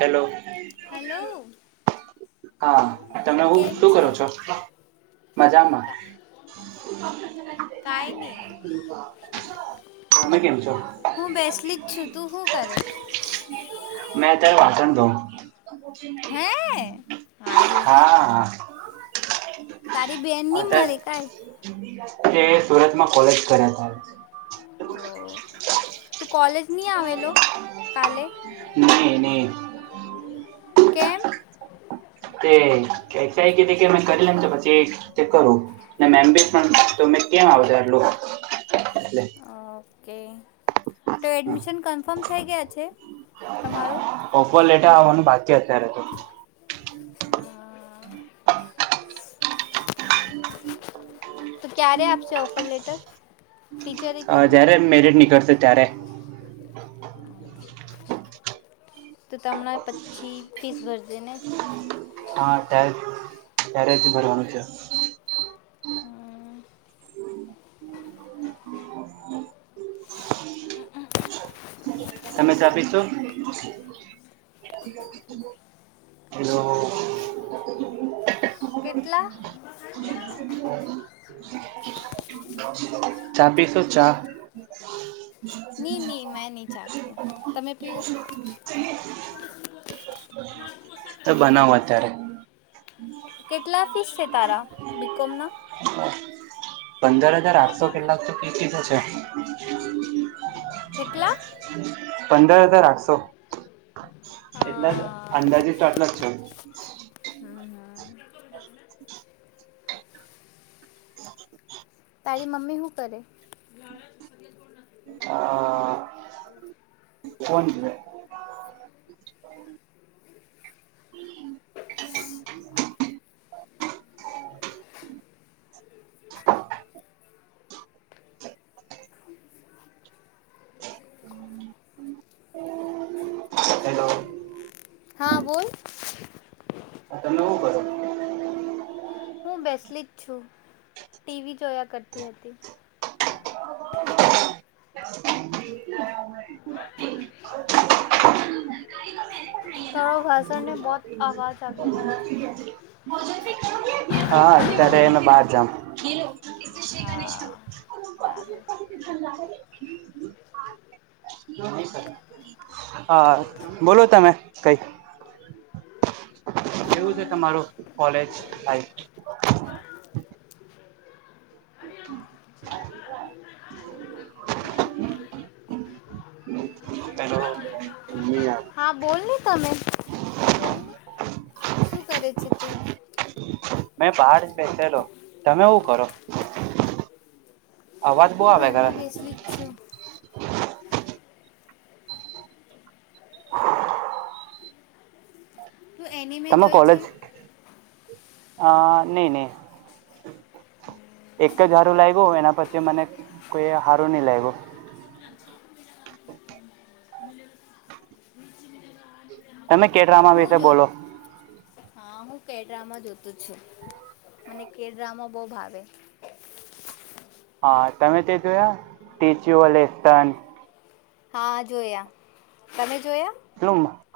Hello hello હા તમે હું કેમ શું છે? કરો છો? મજામાં. કાઈ નહી તમે કેમ છો? હું બેસેલી જ છું તું હુ કરે? મેં અત્યારે વાસન ધોઉં હે હારું હા. તારી બેન ની મલી અત્યારે કાળ. તે સુરતમાં કોલેજ કર્યા હતાજ. ઓ તું કોલેજ ની આવેલો કાલે નહીં, નહીં. કેમ? [unintelligible] ઓ કે છે તમારો? હા. ઓફર લેટર આવવાનું બાકી અત્યારે તો. તો ક્યારે આપશે ઓફર લેટર? ટીચરે અહ કીધું? જયારે મેરિટ નીકળશે ત્યારે. તો તમણાં પછી ફીસ ભરજે ને. હા ત્યારે ત્યારે જ ભરવાનું છે. હમ્મ. તમે ચા પીશો હલો. કેટલા ચા પી શો ચા. ની ની મેં ની ચા તમે [unintelligible] તો બનાવો ફીસ અત્યારે પીસ છે તારા બીકોમ માં પંદર હજાર આઠસો કેટલાક તો પીસી છે. [inaudible] કેટલા? પંદર આઠસો એટલે હા અંદાજિત તો આટલા જ છે.. [inaudible] તારી મમ્મી હું કરે? હા. [unintelligible] [inaudible] હેલો. હા બોલ. તમે હું કરો? હું બેસલી જ છું ટીવી જોયા કરતી હતી. [unintelligible] હા અત્યારે એને બાર [inaudible] હા હ હા બોલો તમે. કઈ એવું છે તમારું કોલેજ લાઈફ. ત હા બોલ ને તમે તું બોલ ને શું કરે છે તું. મેં બહાર જ બેસેલો તમે એ કરો. અવાજ બહુ હું આવે કરે ઘરમાં બેસલી જ છું. તું એની મેં જોઈ છે. હ નઈ નહી એક જ હારું લાગ ગ્યું એના પછી મને કોઈ સારું નઈ લાગ ગ્યું. તમે કે ડ્રામા હું વિશે જો બોલો. હા હું કેડ્રામા જોતો જ છું મને કે ડ્રમા બહ ભાવે. હા તમે તે જોયા ટીચુસ્ટન હા જોયા તમે જોયા હ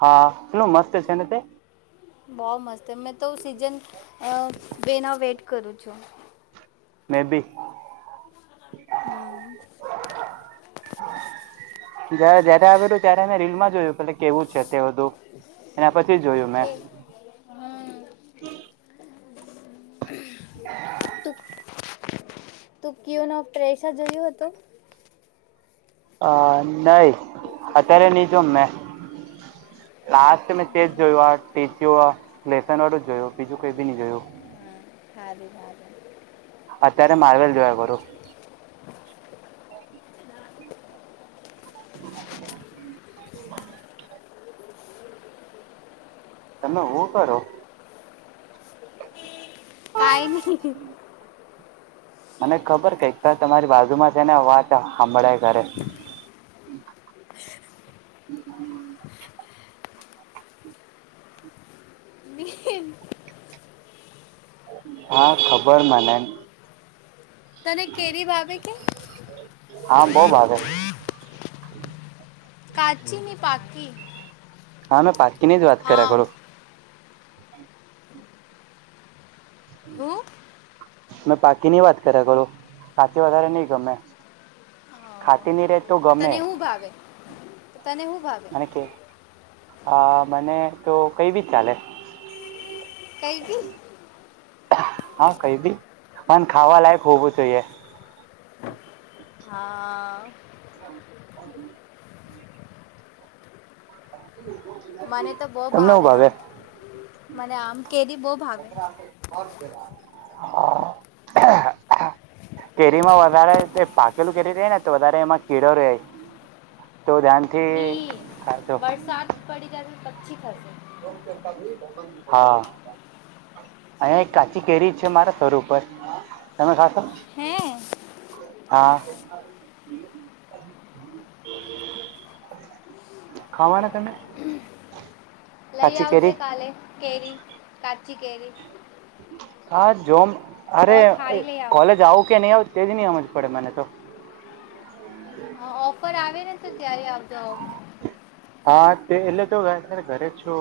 હા શટલું મસ્ત છે ને તે બહ મસ્ત. તો મેં તો સીઝન અ બના વેટ કર કરું છો મેબી. હમ જ જયારે આવું ત્યારે મે રીલમાં જોયું પલે કેવું છે તે બધું. પછી જોયું મેં એ હમ [inaudible] તુ કઓનો પ્રેશા જોયું હતું. અ નહી અત્યારે નહી જો મે લાસ્ટ મેં તેજ જોયું આ ટીચ લેસન વાળું જ જોયું બીજું કઈ ભી નહી જોયું. સારું સારું અત્યારે માર્વેલ જોયા કરો. તમે હ કરો. કઈ નહી. મને ખબર કઈ તમારી બાજુમાં છેને વાત સાંભળાય કરે. હા ખબર મનેમ તને કેરી ભબે કે હમ કાચીની પાક પખી હા મેં પા કેની જ વાત કર્યા કરો હું મેં પાકીની વાત કર્યા કરળું ખાચ વધારે નહી ગમે ખાટી નની રેતી તો તને હું ભાવે. તને હું ભાગે? હ મને તો કઈ રીત ચાલે? કઈ ભી. હા કઈ દી પણ ખાવા લયક હોવું જોઈએ. હા હ [inaudible] મને તો બહ તમને હું ભાવે આમ મને આમ. કેરી બહુ ભાવે. કેરીમાં વધારે પાકેલું કેરી થાય ને તો વધારે એમાં કીળો રાય તો ધ્યાનથી. ની ખાજો વરસાદ પડી જ ઠીકશે. હા અહીં એક કાચી કેરી છે મારા સ્ર ઉપર તમે સા હે. હા ખવાના તને લઈ આવઉજે કાલે કેરી પચ કેેરી ખાસ જોમ અરે આવો કોલેજ આવું કે નહી આવું તેજ નહી હમજ પડે મને તો [inaudible] ઓફર આવે ને તો ત્યારે આવજો. હા તે એટલે તો મેં અત્યારે ઘરે છો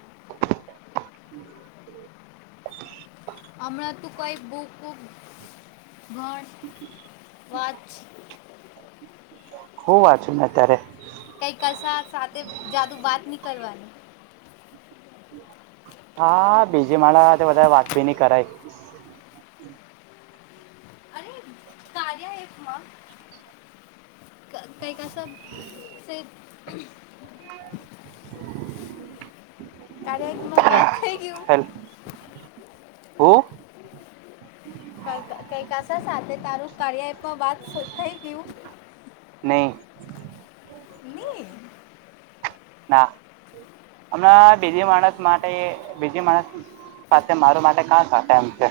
[inaudible] અમના તુ કંઈક બુક કુક. ઘાણ વાંચ. હું વાચું મે અત્યારે કઈ કરસા સાતે જાદુ વાત નહી કરવાની. હા બીજી માળા તો બધાર વાત બી ની કરાય. ખમાં કઈ કસ શે હમ. કાર્ય એપમાં વાત થઈ ગયું. હેલ હું કઈ કઈ કસા સાથે તારું કાર્ય એપ વાત થઈ ગયું. નહી નહીં ના હમણાં બીજી માણસ માટે બીજી માણસ પાસે મારું માટે કા થાપા એમ છે.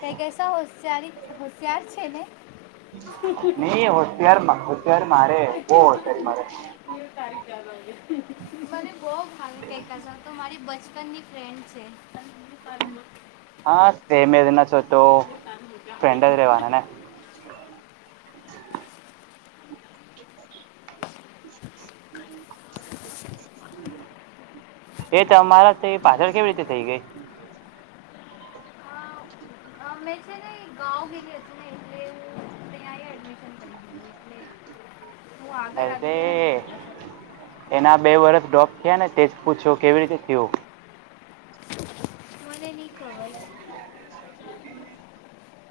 તઈ કસા હોશિયારી હોશિયાર છે ને નહી હોશિયાર હોશિયાર મારે બો હોશિયારી મારે. એ તારી મને બહ ભાવી કેતા સા તો મારી બચપનની ફ્રેન્ડ છે. [inaudible] એના ચો [inaudible] [inaudible] એ તો અમારા તે પાછળ કેવી રીતે થઈ ગઈ. [inaudible] અ, અ, મેં છે ને હું કેવી અસને એટલે દીધું એટલે હું આગળ આવી અરે ગયા ને કૈકા સાવ એના બે વરસ ડ્રોપ થયા ને તેજ પૂછો કેવી રીતે થયું. મને નહીં ખબર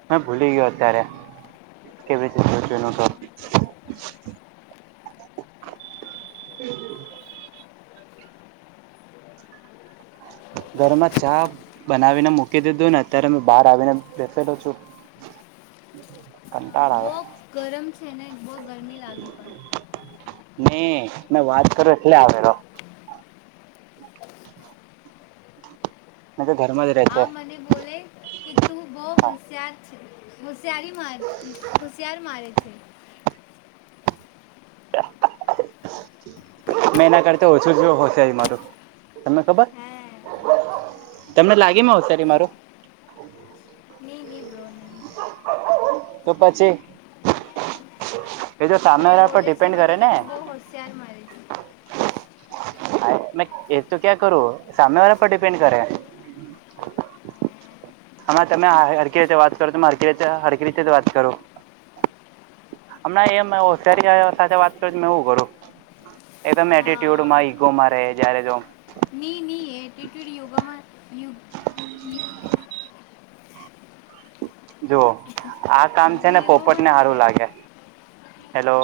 હ ભૂલી ગયો અત્યારે કેવી રીતે જો તો. ઘરમાં ચા બનાવીને મૂકી દીધું ને અત્યારે મે બહાર આવીને બેસેલો છું કંટાળ આવે. ગરમ છે ને. બઉ ગરમી લાગી ત. નહી મેં વાત કરો એટલે આવેલો. તુ તો ઘરમાં જ રહે આ મને બોલે કે તું બઉ હા હોશિયાર છે હોશિયારી માર હોશિયાર મારે છે. મેં એના કરતા ઓછું જો હોશિયારી મારું તમને ખબર હે તમને લાગે હોશિયારી નહીં માર નહીં નહીં બ્રો નહીં તો પછી તો સામે પણ એ વાળા પર બોલે છે ડિપેન્ડ મને કરે કે ને તું બઉ હોશિયાર મારી ત મે એ તો ક્યા કરું સામમે વા પર ડિપેન્ડ કરે. હમણાં તમે હકી રીતે વાત કરો તતે હકી રીતે જ વાત કરો હમણાં એશિારી સાથે વાત કરું કરું હા એકટ્યુડમાં ઈગોમાં રહે જ્યારે જો એટિટ્યૂડ યોગામાં યુગ હમ જુઓ આ કામ છે ને પોપટ યોગોમાં ને નહીં સારું રહે લાગે હેલો.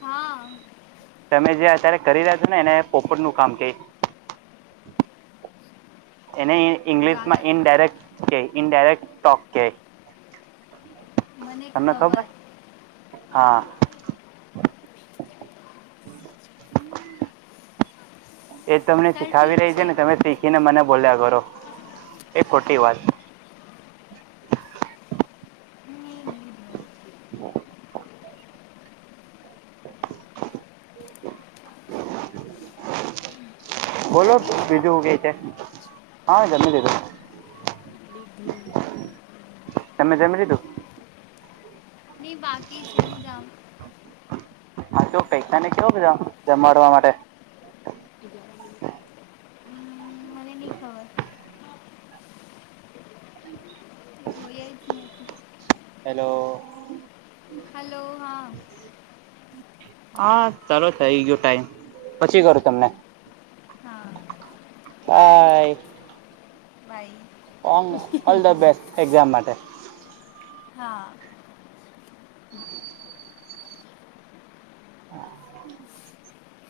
હા તમે જે અત્યારે કરી રહ્યા છો ને એને પોપટ નું કામ ક એને ગાળા ઇંગ્લિશમાં ઇનડાયરેક્ટ કે ઇડાયરેક્ટ ટોક કે મને ખબર હા. એ તમને સર શીખાવી ઠીક રહી છે, ને તમે શીખીને મને બોલ્યા કરો, એ ખોટી વાત નહીં નહીં બ્રો હમ્મ. તું બોલો જમી લીધા બીજું હું કે છે? હા, જમી લીધું. હમ્મ. તમે જમી લીધું? નહી બાકી છે, હું જમ હા તો પૈસા ને કેવ જમાડવા માટે? હમ, મને નહીં ખબર જોઈએ જ નથી હલો, હલો હા હા ચાલો થઇ ગું ટાઈમ, પછી કરું તમને હા બાઈ બાઈ. ઓ ઓલ ધ બેસ્ટ, એક્ઝામ માટે હા. હા.